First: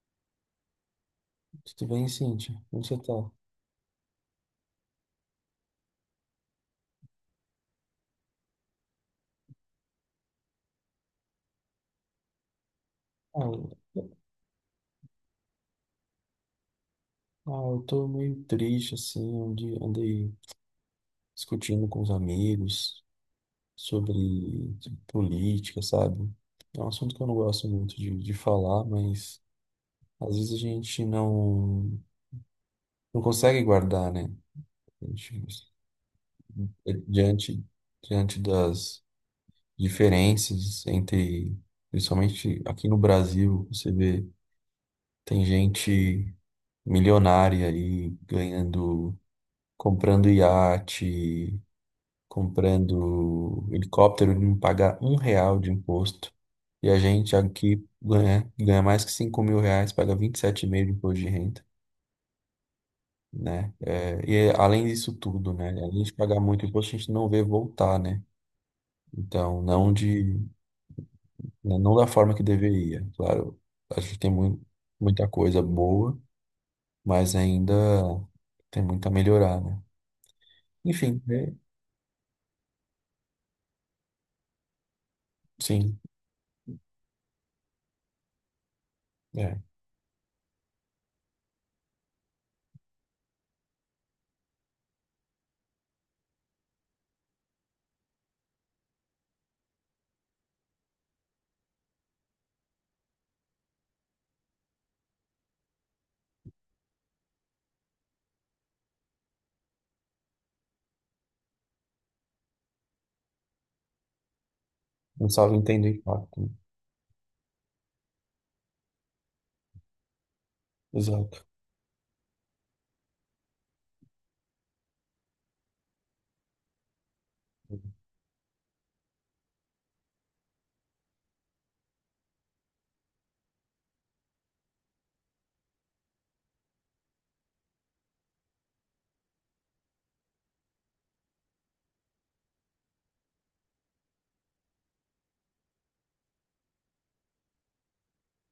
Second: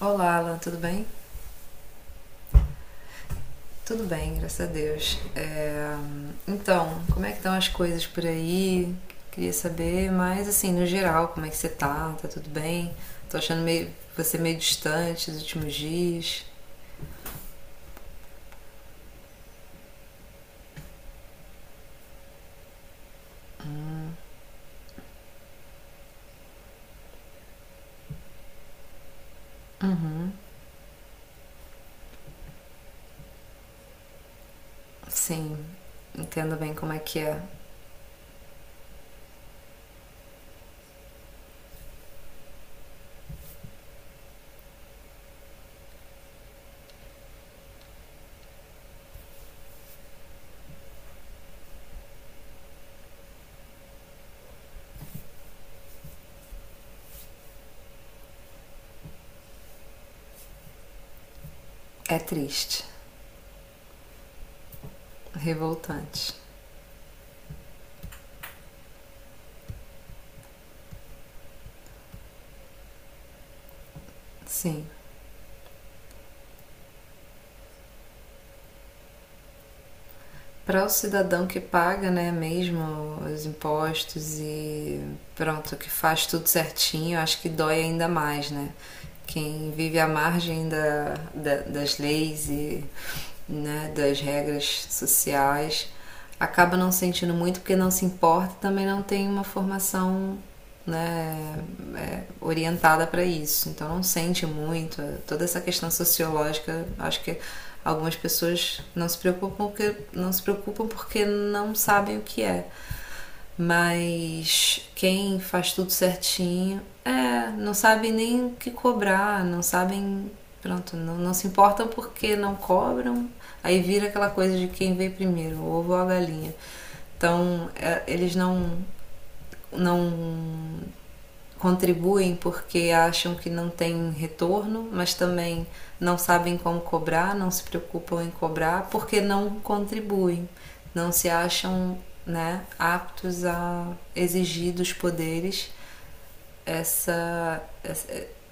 Olá, Alan, tudo bem? Tudo bem, Cíntia? Como você tá? Tudo bem, graças a Deus. Então, como é que estão as coisas por aí? Queria saber, mas assim, no geral, como é que você tá? Tá tudo bem? Tô Ah, achando eu você meio distante nos últimos dias. ah, eu tô meio triste, assim, onde andei discutindo com os amigos sobre política, sabe? É um assunto que eu não gosto muito de falar, mas Uhum, às vezes a gente não consegue guardar, né? A sim, gente, entendo bem como É é que é. diante das diferenças entre, principalmente aqui no Brasil, você vê, tem gente milionária aí ganhando, comprando iate, comprando helicóptero, ele não paga um real de imposto. E a gente aqui ganha mais que 5 mil reais, paga 27,5 de imposto de renda, É triste, né? É, e é, além disso tudo, né? Além de revoltante, pagar muito imposto, a gente não vê voltar, né? Então, não de, né, não da forma que deveria. Claro, a gente tem sim. muita coisa boa, mas ainda tem muito a melhorar, né? Para o Enfim, cidadão é, que paga, né, mesmo os impostos e pronto, que sim, faz tudo certinho, acho que dói ainda mais, né? é. Quem vive à margem das leis e né, das regras sociais acaba não sentindo muito porque não se importa, também não tem uma formação né, orientada para isso, então não sente muito. Toda essa questão sociológica, acho que algumas pessoas não se preocupam porque não se preocupam porque não sabem o que é. Mas Não quem sabe faz tudo entender de fato, né? certinho, não sabe nem o que cobrar, não sabem, pronto, não, não Exato, se importam porque não cobram. Aí vira aquela coisa de quem veio primeiro, o ovo ou a galinha. Então, é, eles não contribuem porque acham que não tem retorno, mas também não sabem como cobrar, não se preocupam em cobrar porque não contribuem, não se acham né, aptos a exigir dos poderes essa,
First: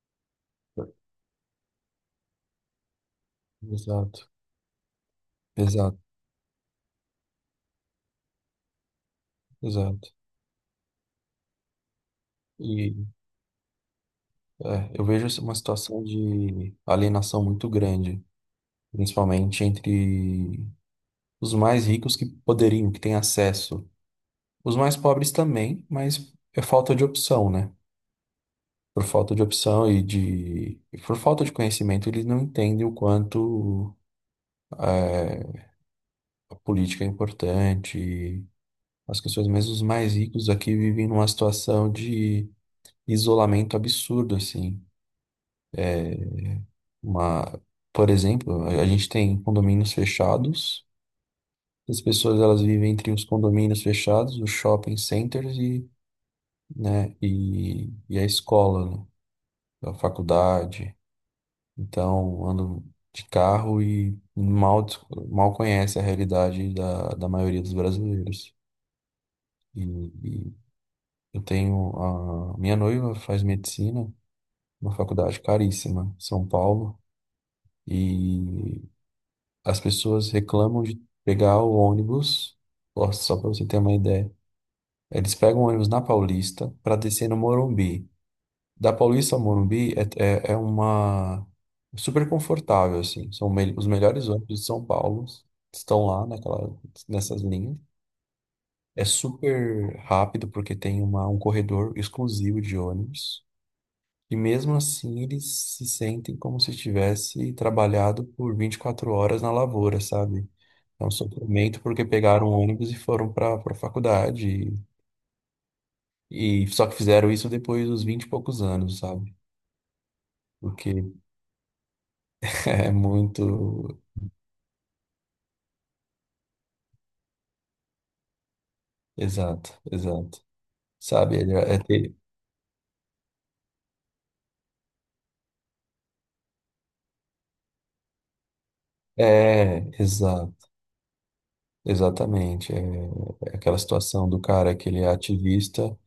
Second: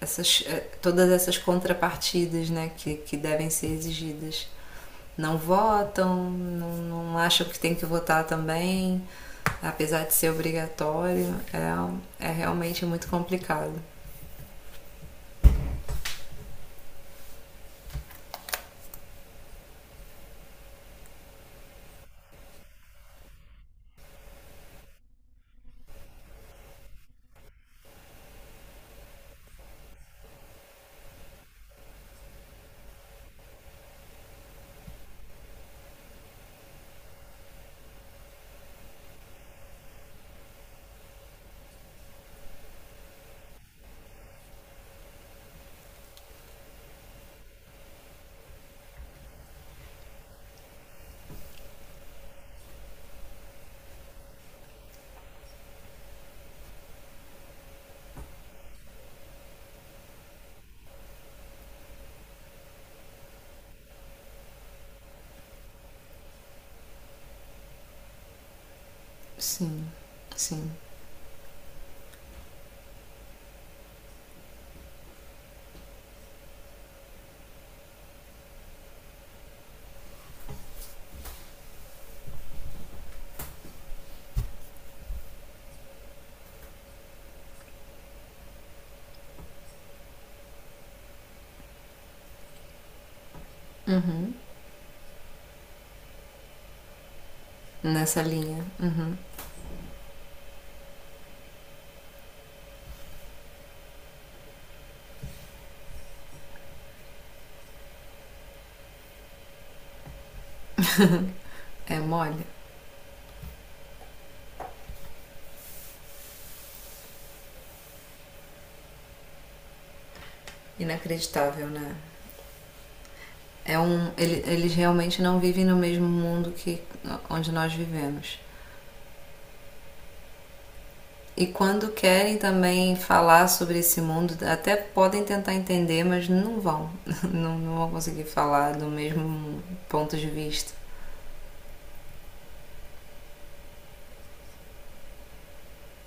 todas essas contrapartidas né, que devem ser exato, exigidas. Não exato, votam, não, não acham que tem que votar também, apesar exato. de ser obrigatório, é realmente muito E complicado. é, eu vejo assim, uma situação de alienação muito grande, principalmente entre os mais ricos que poderiam, que têm acesso. Os mais pobres também, mas é falta de opção, né? Por falta de opção e de, e por falta de conhecimento, eles não entendem o quanto é, a política é importante. As pessoas, mesmo os mais ricos aqui, vivem numa situação de isolamento absurdo, assim. Uma, por exemplo, a gente tem condomínios fechados, as pessoas elas vivem entre os condomínios fechados, os shopping centers e, né, e a escola, né, a faculdade. Então, andam de carro e mal, mal conhece a realidade da maioria dos brasileiros. E, Sim, e sim. eu tenho a minha noiva faz medicina, uma faculdade caríssima, São Paulo. E as pessoas reclamam de pegar o ônibus, ó, só para você ter uma ideia. Eles pegam o ônibus na Paulista para descer no Morumbi. Da Paulista ao Morumbi é uma super confortável assim. Os melhores Uhum. ônibus de São Paulo estão lá naquela, nessas linhas. Nessa linha. É Uhum. super rápido porque tem um corredor exclusivo de ônibus. E mesmo assim eles se sentem como se tivesse trabalhado por 24 horas na lavoura, sabe? É um sofrimento É porque mole. pegaram um ônibus e foram para faculdade e só que fizeram isso depois dos 20 e poucos anos, sabe? Porque Inacreditável, né? é É muito um, ele- eles realmente não vivem no mesmo mundo que onde nós vivemos. exato, exato. Sabe, E ele é, quando querem também falar sobre esse mundo, até podem tentar entender, mas não vão. Não vão conseguir falar do mesmo é, ponto de exato, vista. exatamente. É, é aquela situação do cara que ele é ativista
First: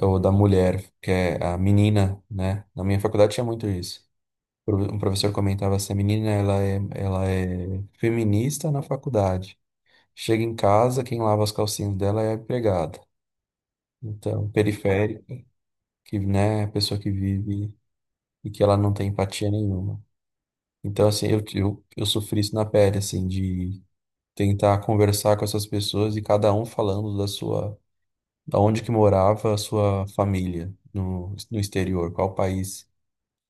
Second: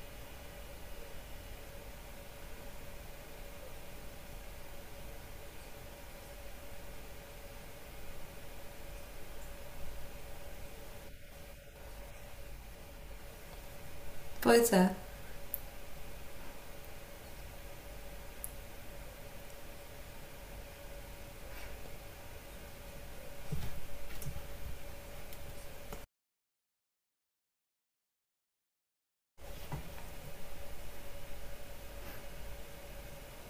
ou da mulher que é a menina, né? Na minha faculdade tinha muito isso. Um professor comentava assim, a menina ela é feminista na faculdade. Chega em casa, quem lava as calcinhas dela é a empregada. Então, Pois é, periférica, que, né, é a pessoa que vive e que ela não tem empatia nenhuma. Então, assim, eu sofri isso na pele, assim, de tentar conversar com essas pessoas e cada um falando da sua, da onde que morava a sua família no exterior, qual país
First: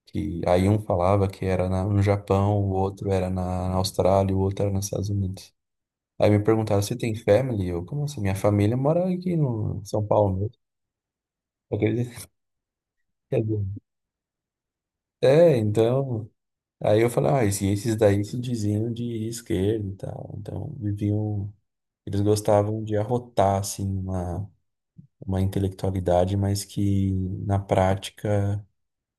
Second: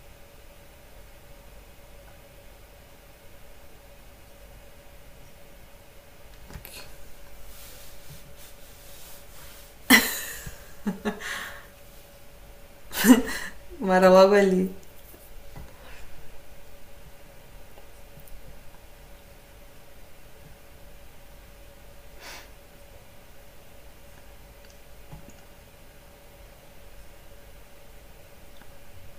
que aí um falava que era no Japão, o outro era na Austrália, o outro era nos Estados Unidos. Aí me perguntaram, você tem family? Eu, como assim? Minha família mora aqui no em São Paulo. Acredito que é bom. mora logo ali. É, então. Aí eu falei, ah, esses daí se diziam de esquerda e tal. Então, viviam. Eles gostavam de arrotar, assim, uma intelectualidade, mas que na prática.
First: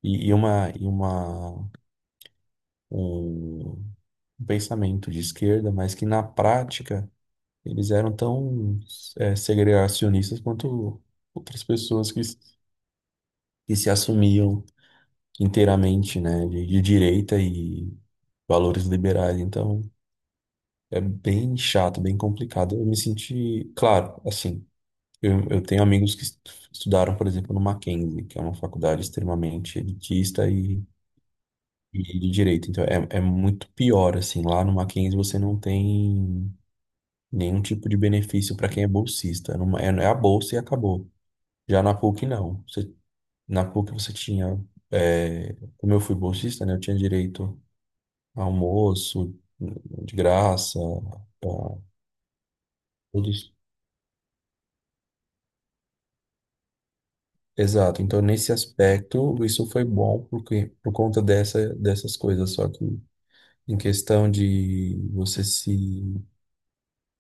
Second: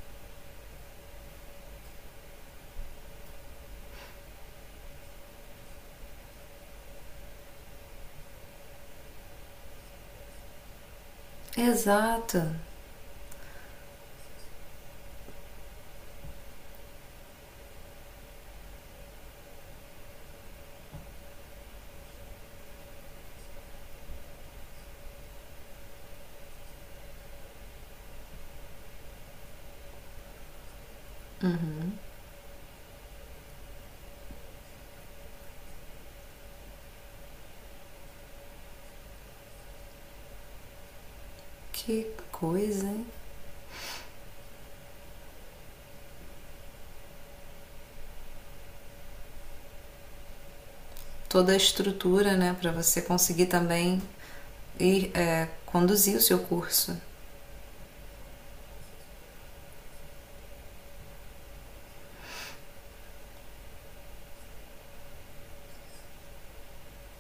E um, um pensamento de esquerda, mas que na prática eles eram tão, segregacionistas quanto outras pessoas que, Exato. que se assumiam inteiramente, né, de direita e valores liberais. Então, é bem chato, bem complicado. Eu me senti, claro, assim, eu tenho amigos que estudaram, por exemplo, no Mackenzie, que é uma faculdade extremamente elitista e, Uhum. e de direita. Então, é muito pior, assim, lá no Mackenzie você não tem nenhum tipo de benefício para quem é bolsista. É, é a bolsa e acabou. Já na Que PUC, não. coisa, Você, hein? na PUC você tinha, é, como eu fui bolsista, né, eu tinha direito almoço de graça, pá, Toda a estrutura, né, para você tudo conseguir isso. também ir é, conduzir o seu curso. Exato. Então, nesse aspecto, isso foi bom porque, por conta dessas coisas. Só que em questão de você se,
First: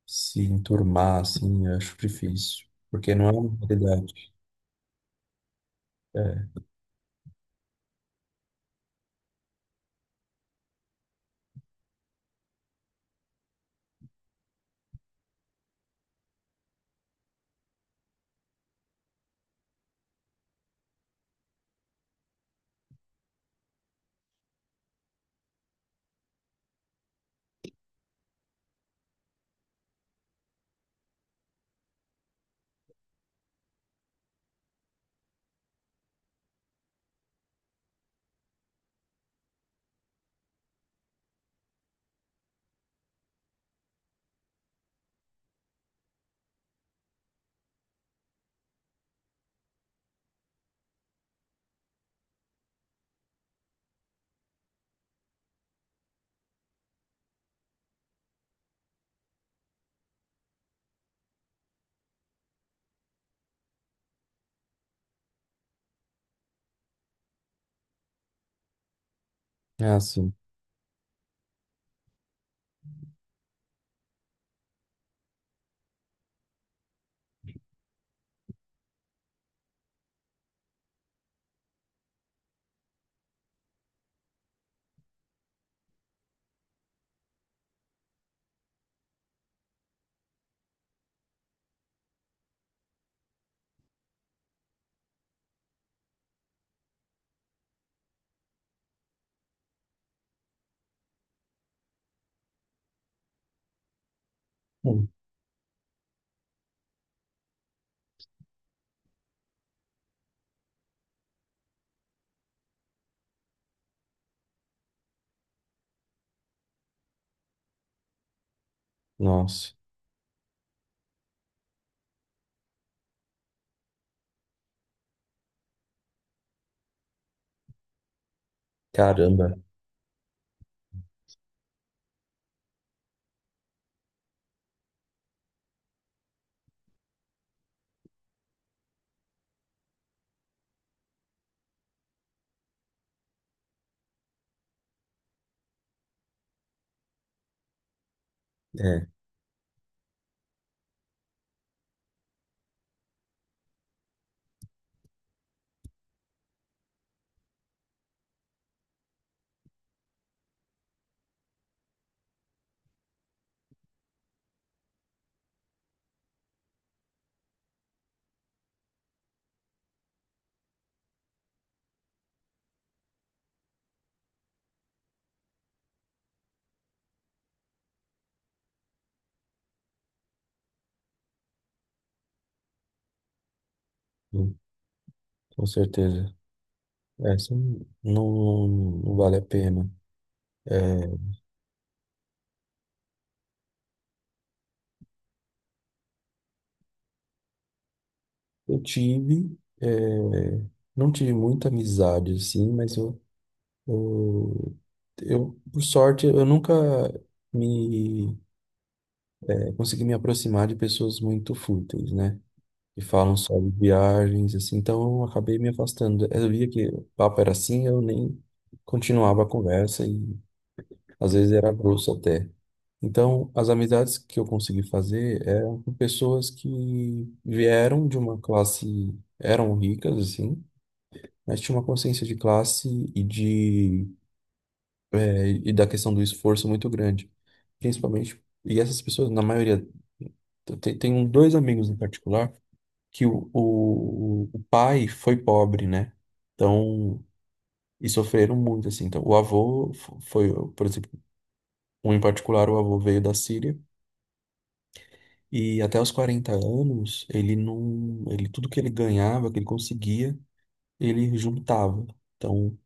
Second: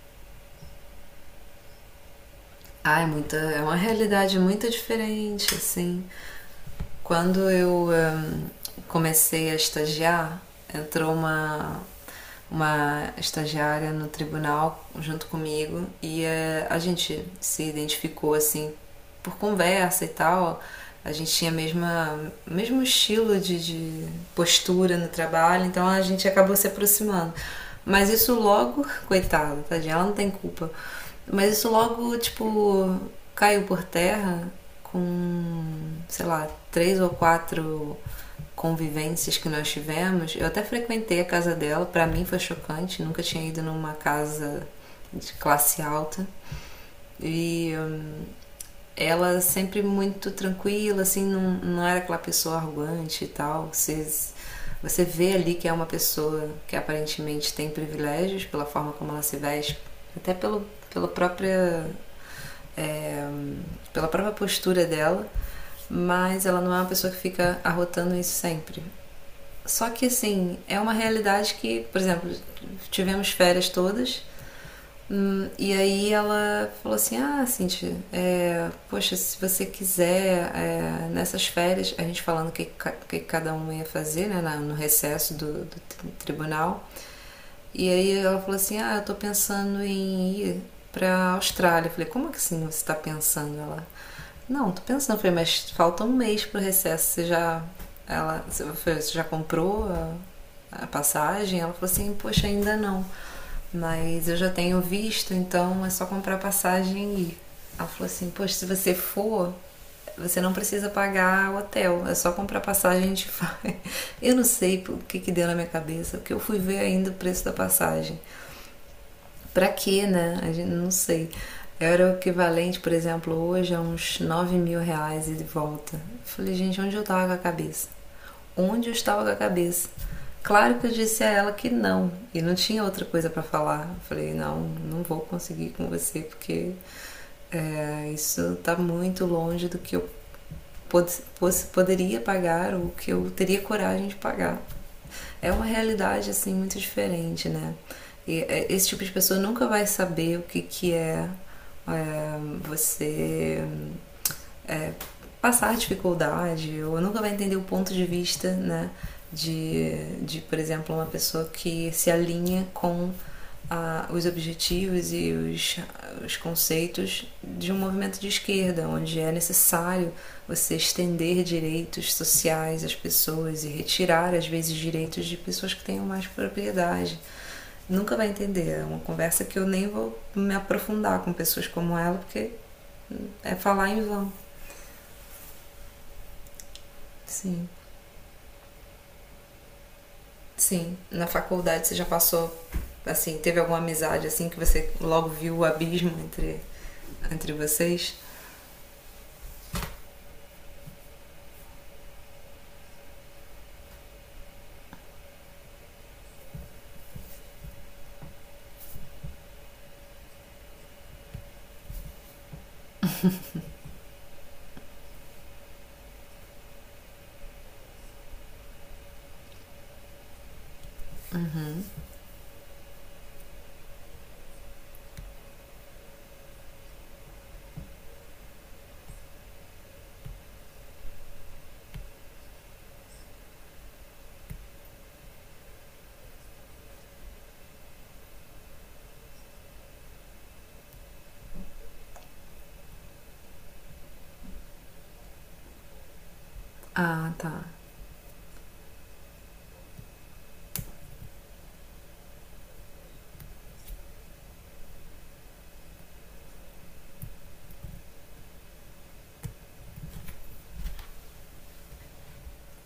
se enturmar, assim, eu acho difícil. Ah, Porque não é uma é uma realidade. realidade muito diferente, assim. É, Quando eu comecei a estagiar, entrou uma estagiária no tribunal junto comigo e a gente se identificou assim por conversa e tal. A gente tinha a mesma mesmo estilo de postura no trabalho, então a gente acabou se aproximando. Mas isso logo, coitada, tadinha, ela não tem culpa. Mas isso logo, tipo, caiu por terra com, sei lá, três ou quatro convivências que nós tivemos, eu até frequentei a casa dela, para mim foi chocante, nunca tinha ido numa casa de classe alta. E ela sempre muito tranquila, assim, não era aquela pessoa arrogante e tal. Você vê ali que é uma pessoa que aparentemente tem privilégios pela forma como ela se veste, até pela própria. é, hum, pela própria postura dela, mas ela não é uma pessoa que fica arrotando isso sempre. é Só que assim. assim, é uma realidade que, por exemplo, tivemos férias todas. E aí ela falou assim: ah, Cintia, poxa, se você quiser, nessas férias, a gente falando o que, que cada um ia fazer, né, no recesso do tribunal, e aí ela falou assim: Ah, eu tô pensando em ir pra Austrália. Eu falei: Como é que assim você tá pensando? Ela: Não, tô pensando. Eu falei: Mas falta um mês pro recesso. Você já comprou a passagem? Ela falou assim: Poxa, ainda não. Mas eu já tenho Hum. visto, então é só comprar passagem e ir. Ela falou assim: Poxa, se você for, você não precisa pagar hotel, é só comprar passagem e a gente vai. Eu não sei o que, que deu na minha cabeça, porque eu fui ver ainda o preço da passagem. Pra Nossa. quê, né? A gente não sei. Era o equivalente, por exemplo, hoje a uns 9 mil reais e de volta. Eu falei: gente, onde eu tava com a cabeça? Onde eu estava com a Caramba. cabeça? Claro que eu disse a ela que não, e não tinha outra coisa pra falar. Eu falei: não, não vou conseguir com você, porque isso tá muito longe do que eu poderia pagar ou que eu teria coragem de pagar. É uma realidade assim muito diferente, né? Esse tipo É, de pessoa nunca vai saber o que, que é você é, passar dificuldade ou nunca vai entender o ponto de vista, né? De por exemplo, uma pessoa que se alinha com ah, os objetivos e os conceitos de um movimento de esquerda, onde é necessário você estender direitos sociais às pessoas e retirar, às vezes, direitos de pessoas que tenham mais propriedade. Nunca vai entender. É uma conversa que eu nem vou me aprofundar com pessoas como ela, porque é falar em vão. hum, com certeza. Essa Sim. não, não vale a pena. É. Sim, na faculdade você já passou, assim, teve alguma amizade assim que você logo viu o abismo entre vocês? Eu tive, eh, não tive muita amizade, assim, mas eu, por sorte, eu nunca me, consegui me aproximar de pessoas muito fúteis, né? Que falam só de viagens, assim, então eu acabei me afastando. Eu via que o papo era assim, eu nem continuava a conversa e às vezes era Uhum. grosso até. Então, as amizades que eu consegui fazer eram com pessoas que vieram de uma classe, eram ricas, assim, mas tinha uma consciência de classe e de e da questão do esforço muito grande, principalmente. E essas pessoas, na maioria, tem dois amigos em particular que o pai foi pobre, né? Então, Ah, tá. e sofreram muito, assim. Então, o avô foi, por exemplo, um em particular, o avô veio da Síria e até os 40 anos, ele não, ele tudo que ele ganhava, que ele conseguia, ele juntava. Então,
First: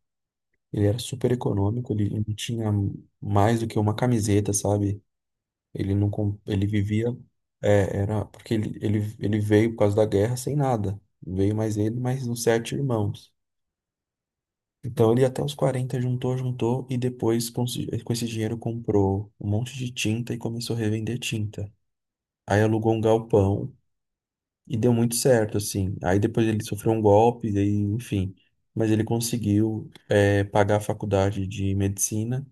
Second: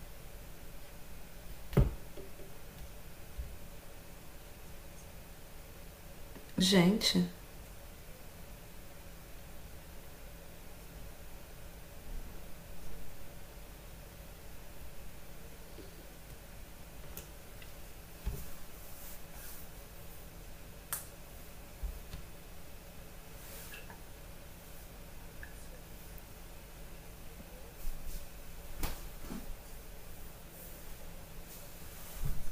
ele era super econômico, ele não tinha mais do que uma camiseta, sabe? Ele não, ele vivia, Gente, era porque ele veio por causa da guerra sem nada. Veio mais ele, mais uns sete irmãos. Então ele até os 40 juntou e depois com esse dinheiro comprou um monte de tinta e começou a revender tinta. Aí alugou um galpão e deu muito certo, assim. Aí depois ele sofreu um golpe, e, enfim. Mas ele conseguiu, pagar a faculdade de medicina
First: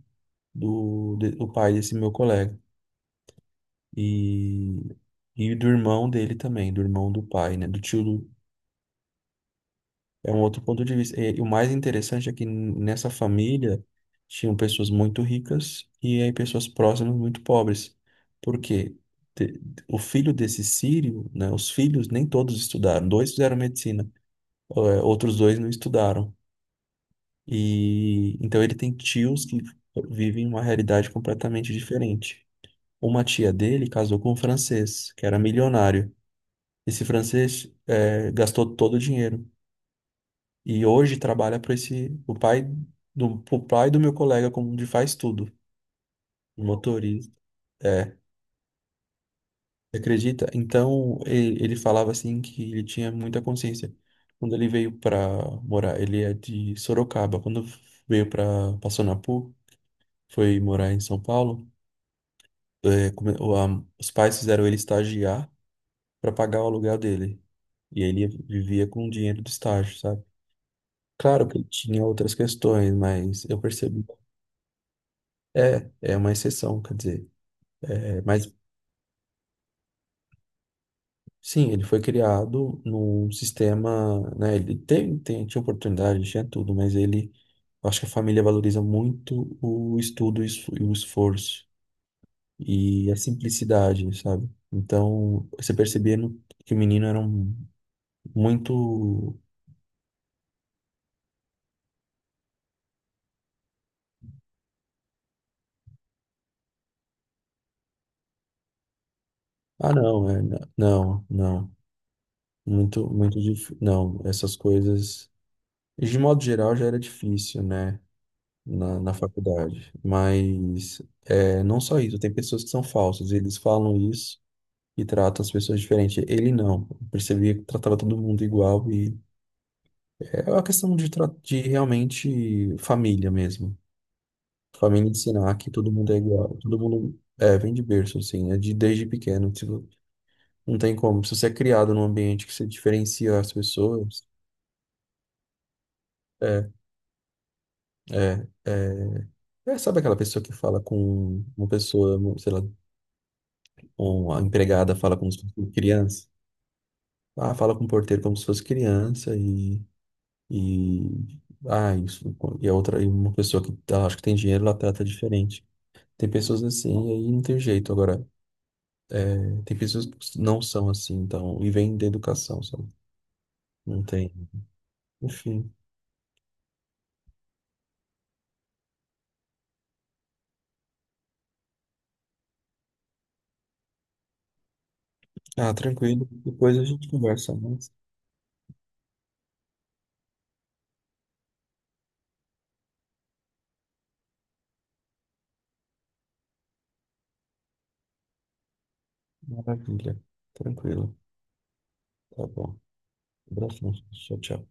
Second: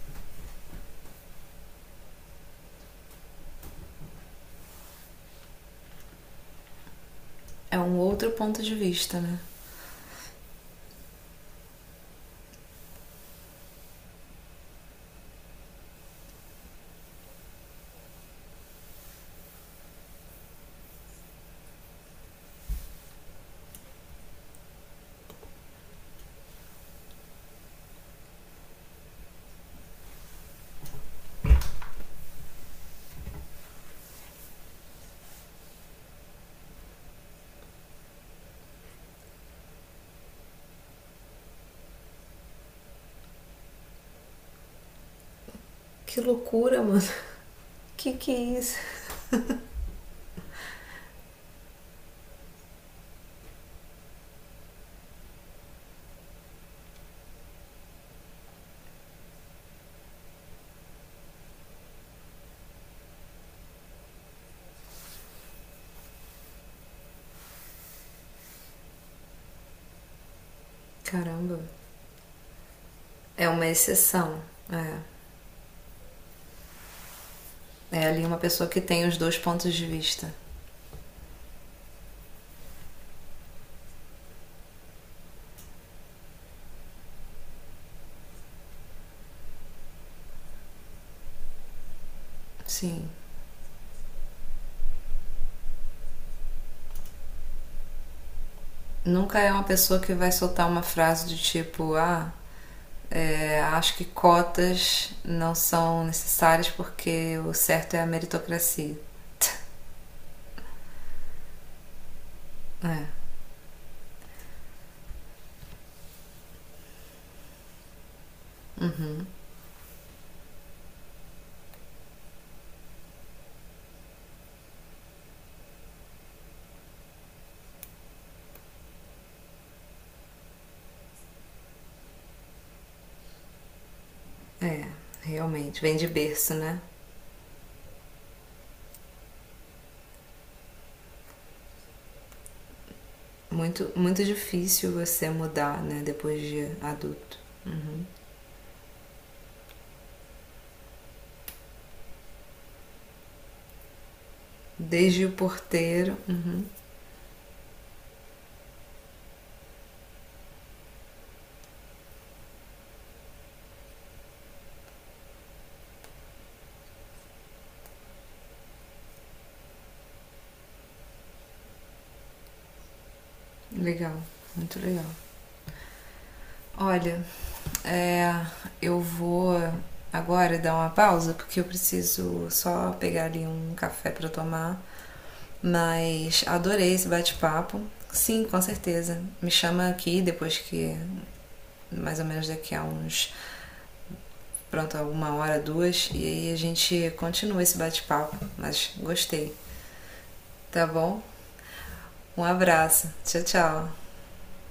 do pai desse meu colega. E, e do irmão dele também, do irmão do pai, né? é Do um tio outro do, ponto de vista, né? é um outro ponto de vista. E o mais interessante é que nessa família tinham pessoas muito ricas e aí pessoas próximas muito pobres. Porque o filho desse Sírio, né? Os filhos nem todos estudaram. Dois fizeram medicina, outros dois não estudaram. E então ele tem tios que vivem uma realidade completamente diferente. Uma tia dele casou com um francês, que era milionário. Esse francês gastou todo o dinheiro e hoje trabalha para esse o pai do pro pai do meu colega como de faz tudo, Que um loucura, mano. motorista. É, que é isso? você acredita? Então ele falava assim que ele tinha muita consciência quando ele veio para morar. Ele é de Sorocaba. Quando veio para Passonapu, foi morar em São Paulo. Os pais fizeram ele estagiar para pagar o aluguel dele. E ele vivia com o dinheiro do estágio, sabe? Claro Caramba. que ele tinha outras questões, mas É eu uma percebi. exceção. É. É, é uma exceção, quer dizer. É É, ali uma mas pessoa que tem os dois pontos de vista. sim, ele foi criado num sistema, né? Ele tinha oportunidade, tinha tudo, mas ele. Eu acho que a família valoriza muito o estudo e o esforço Sim. e a simplicidade, sabe? Então, você percebia que o menino era um, muito. Nunca é uma pessoa que vai soltar uma frase de tipo: ah, acho que cotas não são necessárias porque o certo é a meritocracia. Ah, não, é, não, não. É, Muito, muito difícil. Não, essas coisas. De modo geral já era difícil, né? Na faculdade. Mas é, não só isso, tem pessoas que são falsas, eles falam isso e tratam as pessoas diferente. Ele não. Eu percebia que tratava todo mundo igual e é uma questão de realmente família mesmo. é, Família ensinar que realmente. todo Vem de mundo é berço, igual. Todo né? mundo é, vem de berço, assim, né? Desde pequeno. Tipo, não tem como. Se você é criado num ambiente que você diferencia as Muito, muito pessoas. difícil você mudar, né? Depois de É, adulto. Uhum. é. Sabe aquela pessoa que fala com uma pessoa, um, sei lá, uma empregada fala Desde o como se fosse uma porteiro. criança? Uhum. Ah, fala com o porteiro como se fosse criança e, ah, isso, e uma pessoa que acho que tem dinheiro, ela trata diferente. Tem pessoas assim, e aí não tem jeito. Agora, tem pessoas que não são assim, então, e vem da educação, sabe? Não Legal, tem. muito legal. Enfim. Olha, é, eu vou agora dar uma pausa porque eu preciso só pegar ali um café para tomar. Ah, tranquilo. Mas Depois a adorei esse gente conversa bate-papo. mais. Sim, com certeza. Me chama aqui depois que mais ou menos daqui a uns, pronto, uma hora, duas, e aí a gente continua esse bate-papo. Mas gostei. Maravilha. Tá Tranquilo. bom? Um Tá bom. abraço. Tchau, Abraço. tchau. Tchau, tchau.